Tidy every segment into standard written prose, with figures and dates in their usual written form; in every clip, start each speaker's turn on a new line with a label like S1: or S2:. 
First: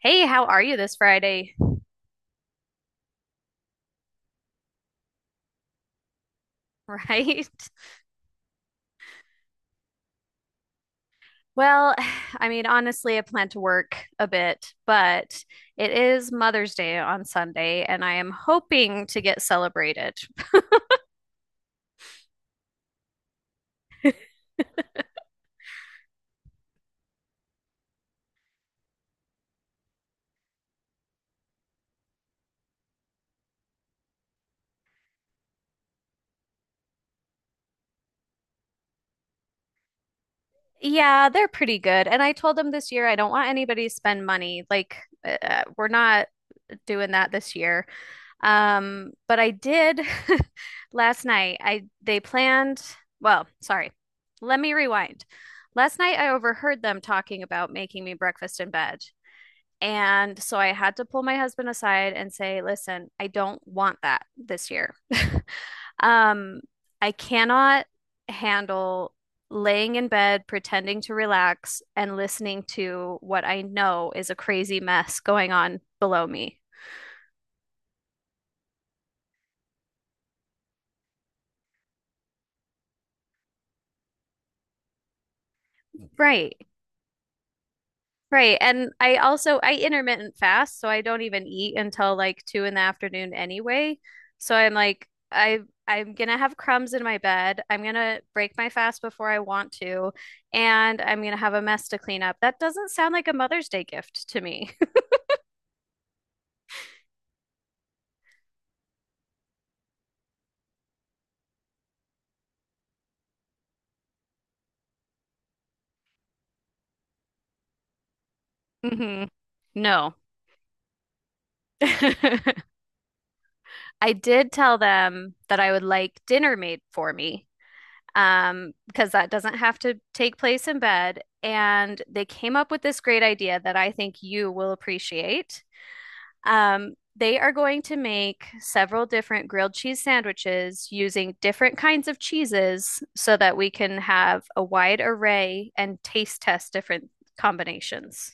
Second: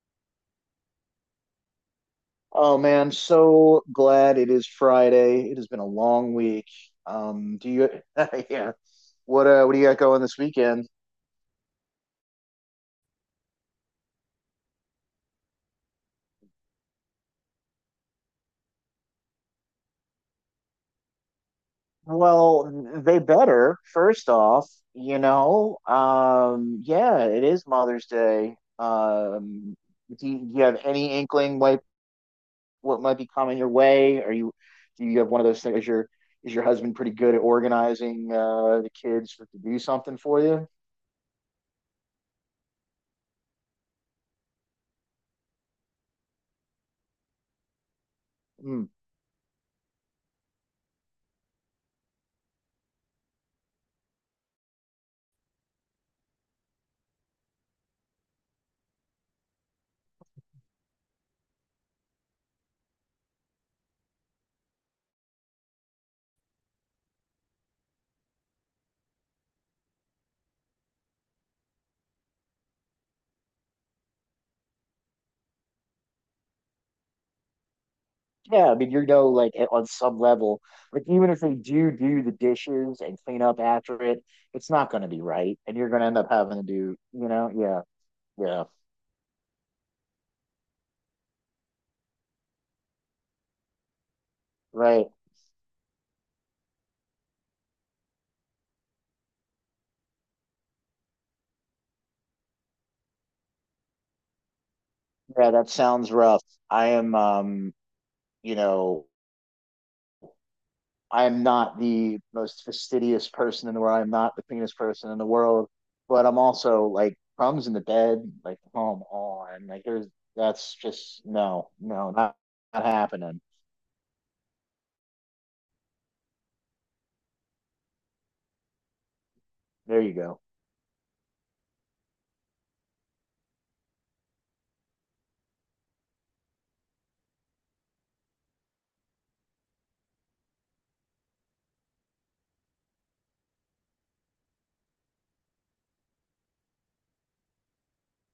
S1: Hey, how are you this Friday?
S2: Oh man, so glad it is Friday. It has been a long week.
S1: Right?
S2: Um, do you, yeah, what do you got going this weekend?
S1: Well, I mean, honestly, I plan to work a bit, but it is Mother's Day on Sunday, and I am hoping to get celebrated.
S2: Well, they better, first off, you know. Yeah, it is Mother's Day. Do you have any inkling what might be coming your way? Are you do you have one of those things? Is your husband pretty good at organizing the kids to do something for you?
S1: Yeah, they're pretty good. And I told them this year I don't want anybody to spend money. Like, we're not doing that this year.
S2: Hmm.
S1: But I did last night. I they planned, well, sorry. Let me rewind. Last night I overheard them talking about making me breakfast in bed. And so I had to pull my husband aside and say, listen, I don't want that this year. Um, I cannot handle laying in bed, pretending to relax, and listening to what I know is a crazy mess going on below me.
S2: Yeah, I mean, you know, like on some level, like even if they do the dishes and clean up after it, it's not going to be right, and you're going to end up
S1: Right.
S2: having to do, you know, yeah,
S1: Right.
S2: yeah,
S1: And I also I intermittent fast, so I don't even eat until like 2 in the afternoon anyway. So I'm like
S2: right,
S1: I'm gonna have crumbs in my bed. I'm gonna break my fast before I want to, and I'm gonna have a mess to clean up. That doesn't sound like a Mother's Day gift to me.
S2: yeah. That sounds rough. I am, you know, I am not the most fastidious person in the world. I'm not the cleanest person in the world, but I'm also like crumbs in the bed. Like, come
S1: Hmm.
S2: on, like there's
S1: No.
S2: that's just no, no, not happening.
S1: I did tell them that I would like dinner made for me, because that doesn't have to
S2: There you
S1: take
S2: go.
S1: place in bed. And they came up with this great idea that I think you will appreciate. They are going to make several different grilled cheese sandwiches using different kinds of cheeses so that we can have a wide array and taste test different combinations.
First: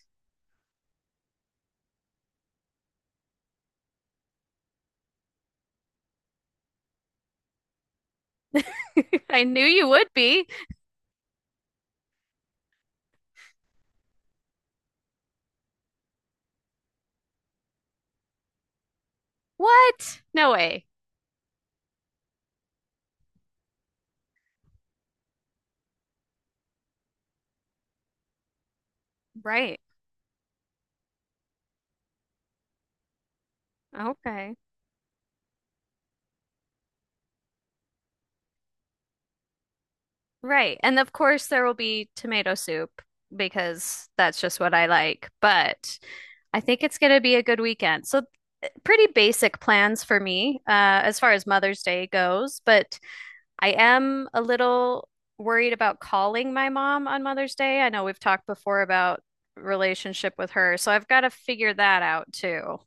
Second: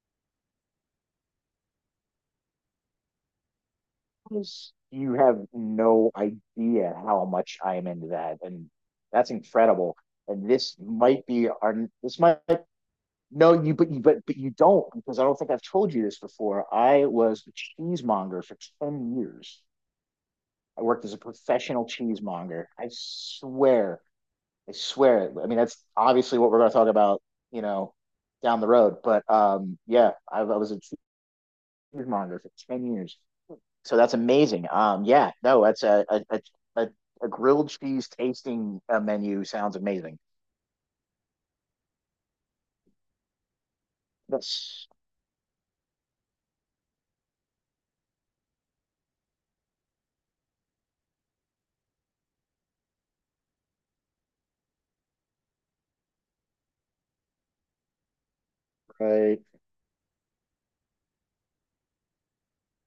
S2: Films, you have no idea how much I am into that, and that's
S1: I knew you
S2: incredible.
S1: would be.
S2: And this might be our this might no you but you but you don't because I don't think I've told you this before. I was a cheesemonger for ten years.
S1: What? No
S2: I
S1: way.
S2: worked as a professional cheesemonger. I swear, I swear. It. I mean, that's obviously what we're going to talk about, you know, down the road. But
S1: Right.
S2: yeah, I was a cheesemonger for ten years, so that's
S1: Okay.
S2: amazing. Yeah, no, that's a a, a a a grilled cheese tasting menu sounds amazing.
S1: Right. And of course, there will be tomato soup because that's just what I
S2: That's
S1: like. But I think it's going to be a good weekend. So, pretty basic plans for me as far as Mother's Day goes. But I am a little worried about calling my mom on Mother's Day. I know we've talked before about
S2: right.
S1: relationship with her. So, I've got to figure that out too.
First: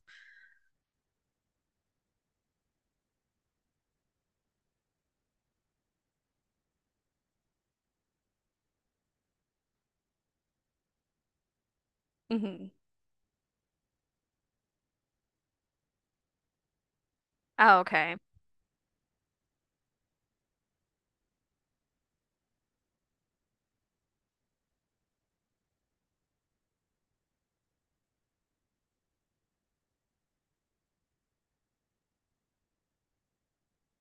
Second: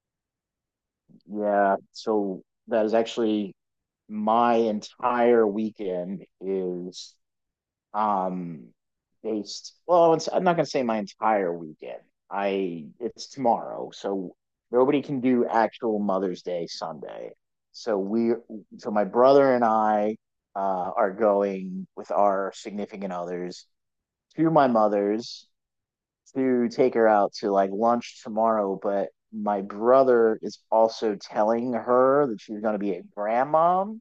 S2: Yeah, so that is actually my entire weekend is um based I'm not going to say my entire weekend
S1: Hmm.
S2: I it's tomorrow, so nobody can do actual Mother's Day Sunday.
S1: Oh,
S2: so
S1: okay.
S2: we so my brother and I are going with our significant others to my mother's to take her out to like lunch tomorrow, but my brother is also telling her that she's going to be a grandmom.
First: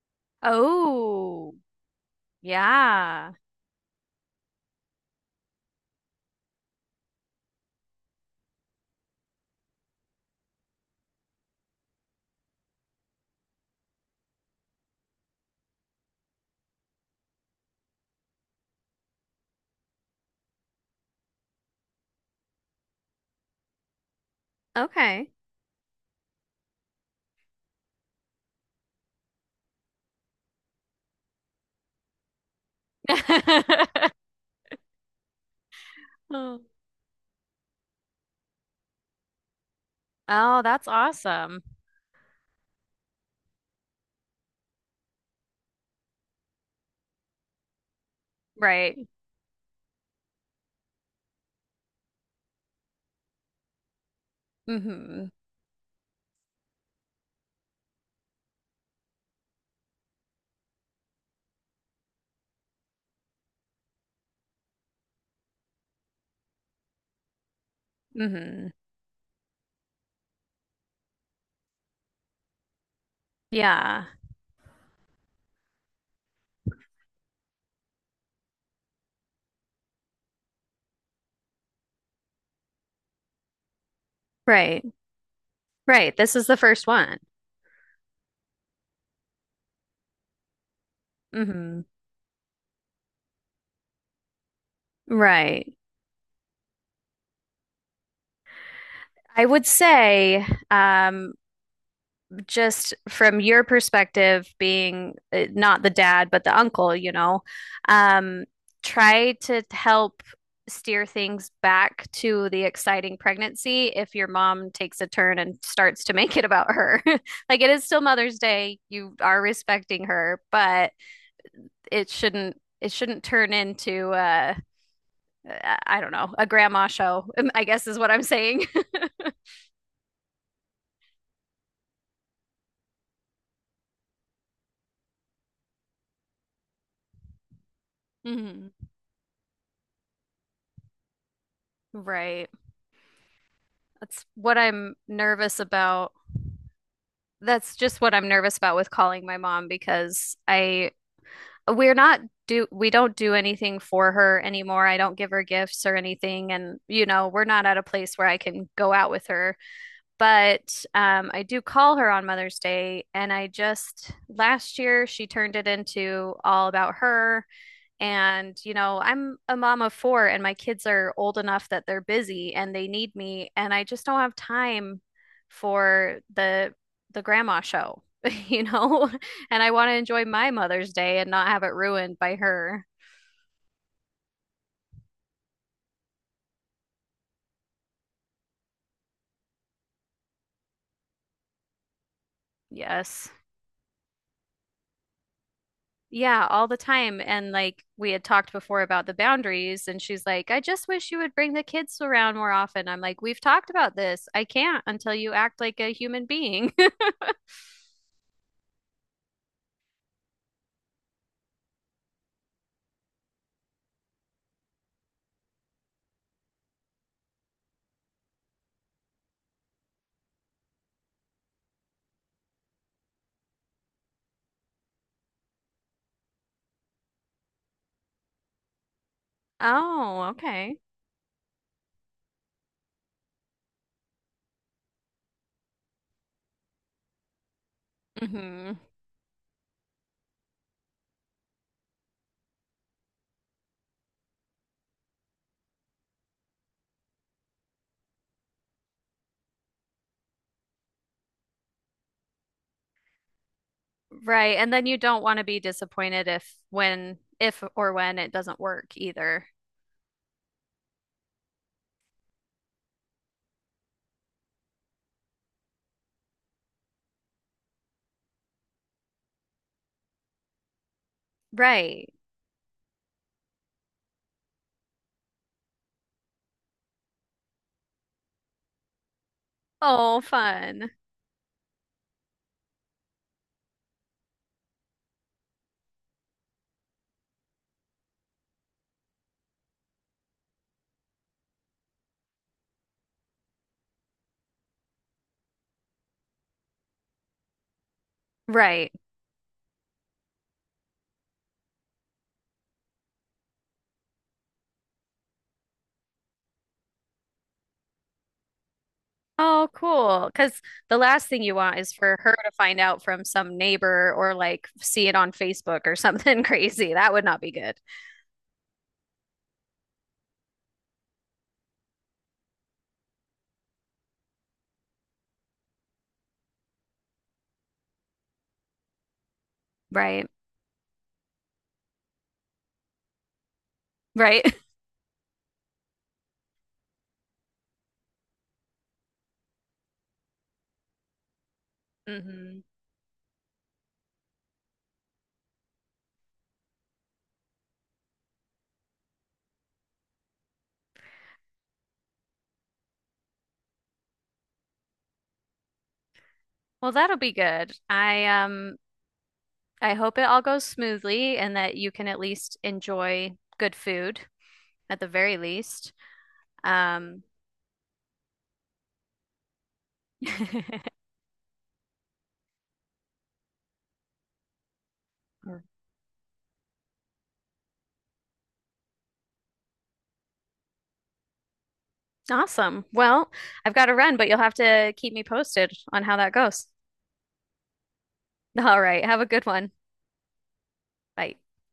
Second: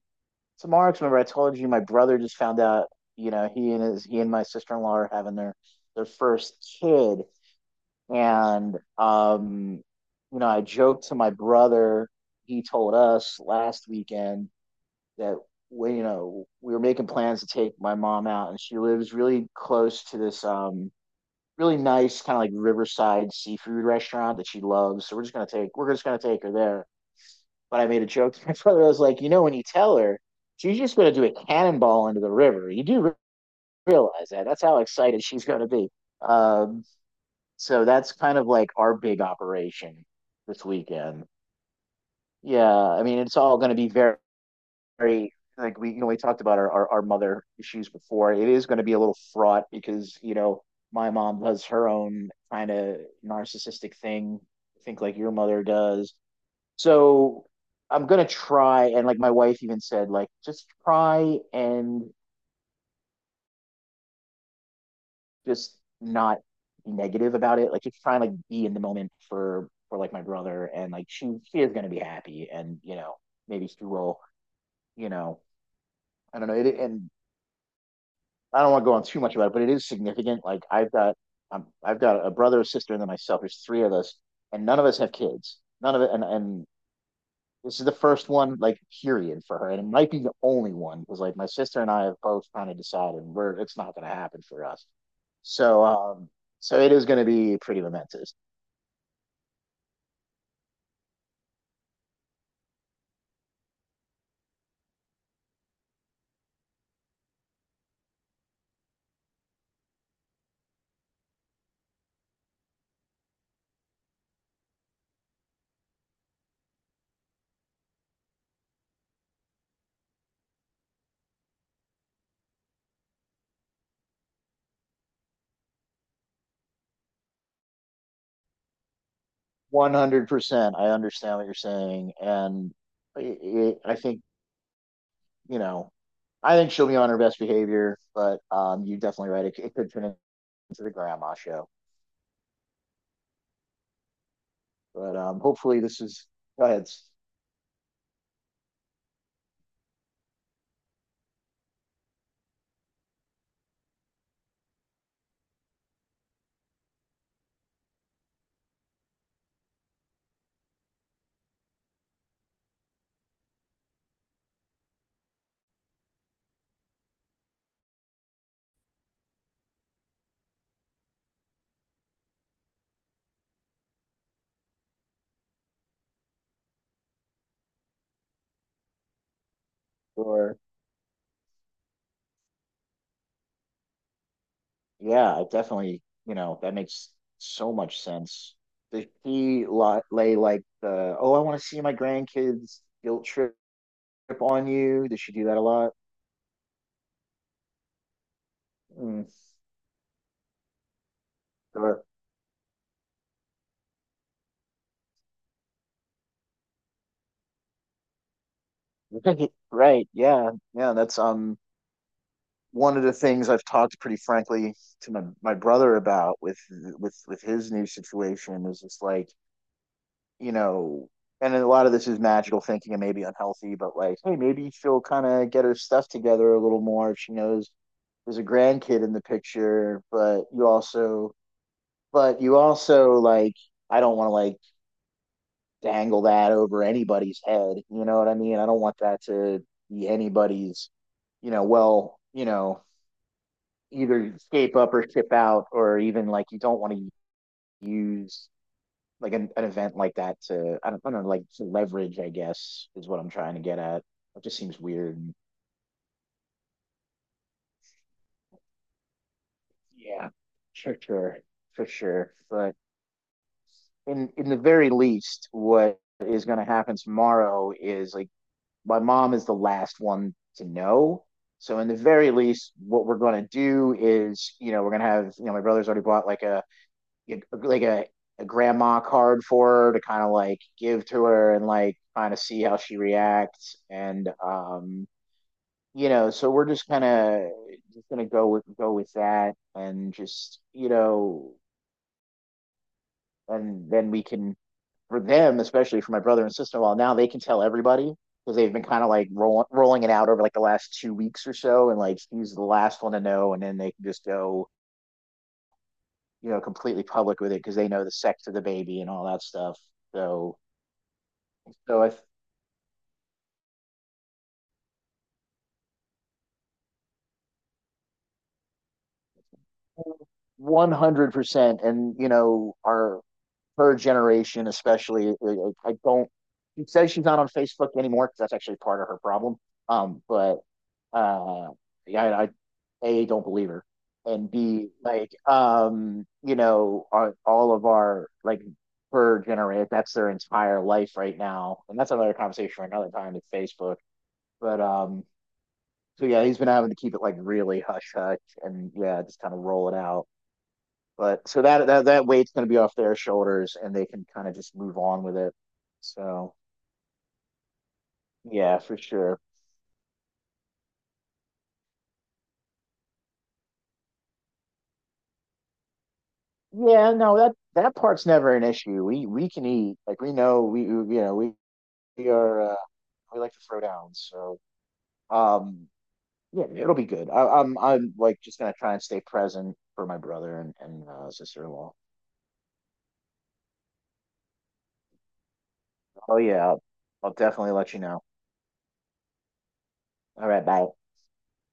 S2: So Marks, remember I
S1: Oh.
S2: told you my brother just found out, you
S1: Yeah.
S2: know, he and my sister-in-law are having their first kid. And you know, I joked to my brother, he told us last weekend that you know, we were making plans to take my mom out, and she lives really close to this really nice kind of like riverside seafood restaurant that she loves. So
S1: Okay.
S2: we're just gonna take her there. But I made a joke to my brother. I was like, you know, when you tell her, she's just going to do a cannonball into the river. You do realize that. That's how excited she's going to be.
S1: Oh.
S2: Um, so that's kind of like our big operation
S1: Oh,
S2: this
S1: that's
S2: weekend.
S1: awesome.
S2: Yeah, I mean, it's all going to be very, very like we you know we talked about our mother issues before. It is going to be
S1: Right.
S2: a little fraught because you know my mom does her own kind of narcissistic thing. I think like
S1: Mm-hmm.
S2: your mother does. So I'm gonna try, and like my wife even said, like just try and just not be negative about it. Like just try and like be
S1: Mm-hmm.
S2: in the moment for like my brother, and like she is gonna be happy, and you know maybe she
S1: Yeah.
S2: will, you know I don't know. It, and I don't want to go on too much about it, but it is significant. Like I've got a brother, a sister, and then myself. There's three of us, and none
S1: Right.
S2: of us have kids. None of it,
S1: Right. This is the
S2: and
S1: first one.
S2: This is the first one, like, period for her. And it might be the only one because, like, my
S1: Mm-hmm.
S2: sister and I have both kind of decided it's not going to happen for us.
S1: Right.
S2: So, so it is going to be pretty momentous.
S1: I would say, um, just from your perspective, being not the dad, but the uncle, um, try to help steer things back to the exciting pregnancy if your mom takes a turn and starts to make it about her. Like it is still Mother's Day, you are respecting her, but it shouldn't turn into I don't know, a grandma show, I guess is what I'm saying.
S2: 100%. I understand what you're saying. And I think, you know, I think she'll be on her best behavior, but
S1: Mhm.
S2: you're definitely right. It could turn into the grandma show.
S1: Right. That's what I'm
S2: But
S1: nervous
S2: hopefully,
S1: about
S2: go ahead.
S1: that's just what I'm nervous about with calling my mom because I we're not do we don't do anything for her anymore. I don't give her gifts or anything, and you know, we're not at a place where I can go out with her. But I do call her on Mother's Day, and I just last year she turned it into all about her. And, you know, I'm a mom of four, and my kids are old enough that they're busy and they need me, and I just don't have time for the grandma show, you know? And I want to enjoy my
S2: Or,
S1: Mother's Day and not have it ruined by her.
S2: yeah, it definitely, you know, that makes so much sense. Did he li lay like the, oh, I want to see my grandkids guilt
S1: Yes.
S2: trip on you? Did she do that a lot?
S1: Yeah, all the time. And like we had talked before about the
S2: Mm,
S1: boundaries, and she's like, I just wish you would bring the kids
S2: sure.
S1: around more often. I'm like, we've talked about this. I can't until you act like a human being.
S2: Right, yeah, yeah. That's one of the things I've talked pretty frankly to my brother about with his new situation is just like you know, and a lot of this is magical thinking and maybe unhealthy, but like, hey, maybe she'll kind of get her stuff together a little more if she knows there's a grandkid in the picture,
S1: Oh, okay.
S2: but you also like, I don't want to like dangle that over anybody's head. You know what I mean? I
S1: Hmm.
S2: don't want that to be anybody's, you know, well, you know, either escape up or ship out, or even like you don't want to use like an event like that to I don't know like to leverage, I guess, is what I'm trying to get at. It
S1: Right.
S2: just
S1: And
S2: seems
S1: then you
S2: weird.
S1: don't want to be disappointed if or when it doesn't work either.
S2: Yeah, sure, sure, for sure. But in the very least, what is going to happen tomorrow is like my mom is the last one to know. So in the
S1: Right.
S2: very least, what we're going to do is you know we're going to have you know my brother's already bought like like a a grandma card for her to kind
S1: Oh,
S2: of like
S1: fun.
S2: give to her and like kind of see how she reacts. And you know, so we're just kind of just gonna go with that, and just you know, and then we can for them, especially for my brother and sister in law, now they can tell everybody because they've been
S1: Right.
S2: kind of like rolling it out over like the last two weeks or so, and like he's the last one to know, and then they can just go you know completely public with it because they know the sex of the baby and all that
S1: Oh,
S2: stuff.
S1: cool.
S2: So
S1: Because the last thing you want is
S2: so I.
S1: for
S2: Th-
S1: her to find out from some neighbor or like see it on Facebook or something crazy. That would not be good.
S2: 100%. And you know our her generation, especially. I don't. She says she's not on Facebook anymore because that's actually part of her problem.
S1: Right.
S2: But uh, yeah, I a don't believe her, and
S1: Right.
S2: b like you know, all of our like her generation, that's their entire life right now, and that's another
S1: Hmm.
S2: conversation for another time with Facebook. But so yeah, he's been having to keep it like really hush hush, and yeah, just kind of roll it out. But so that weight's going to be off their shoulders, and they can kind of just move on with it. So
S1: Well, that'll be good. I um
S2: yeah, for sure.
S1: I hope it all goes smoothly and that you can at least enjoy good food at the very least.
S2: Yeah,
S1: Um
S2: no, that part's never an issue. We can eat like we know we you know we are we like to throw down. So um yeah, it'll be good. I'm like just gonna try and stay present for my brother and sister-in-law.
S1: Awesome. Well, I've got to run, but you'll have to keep me posted on how that
S2: Oh
S1: goes.
S2: yeah, I'll definitely let you know.
S1: All right. Have a good one.
S2: All right, bye.
S1: Bye.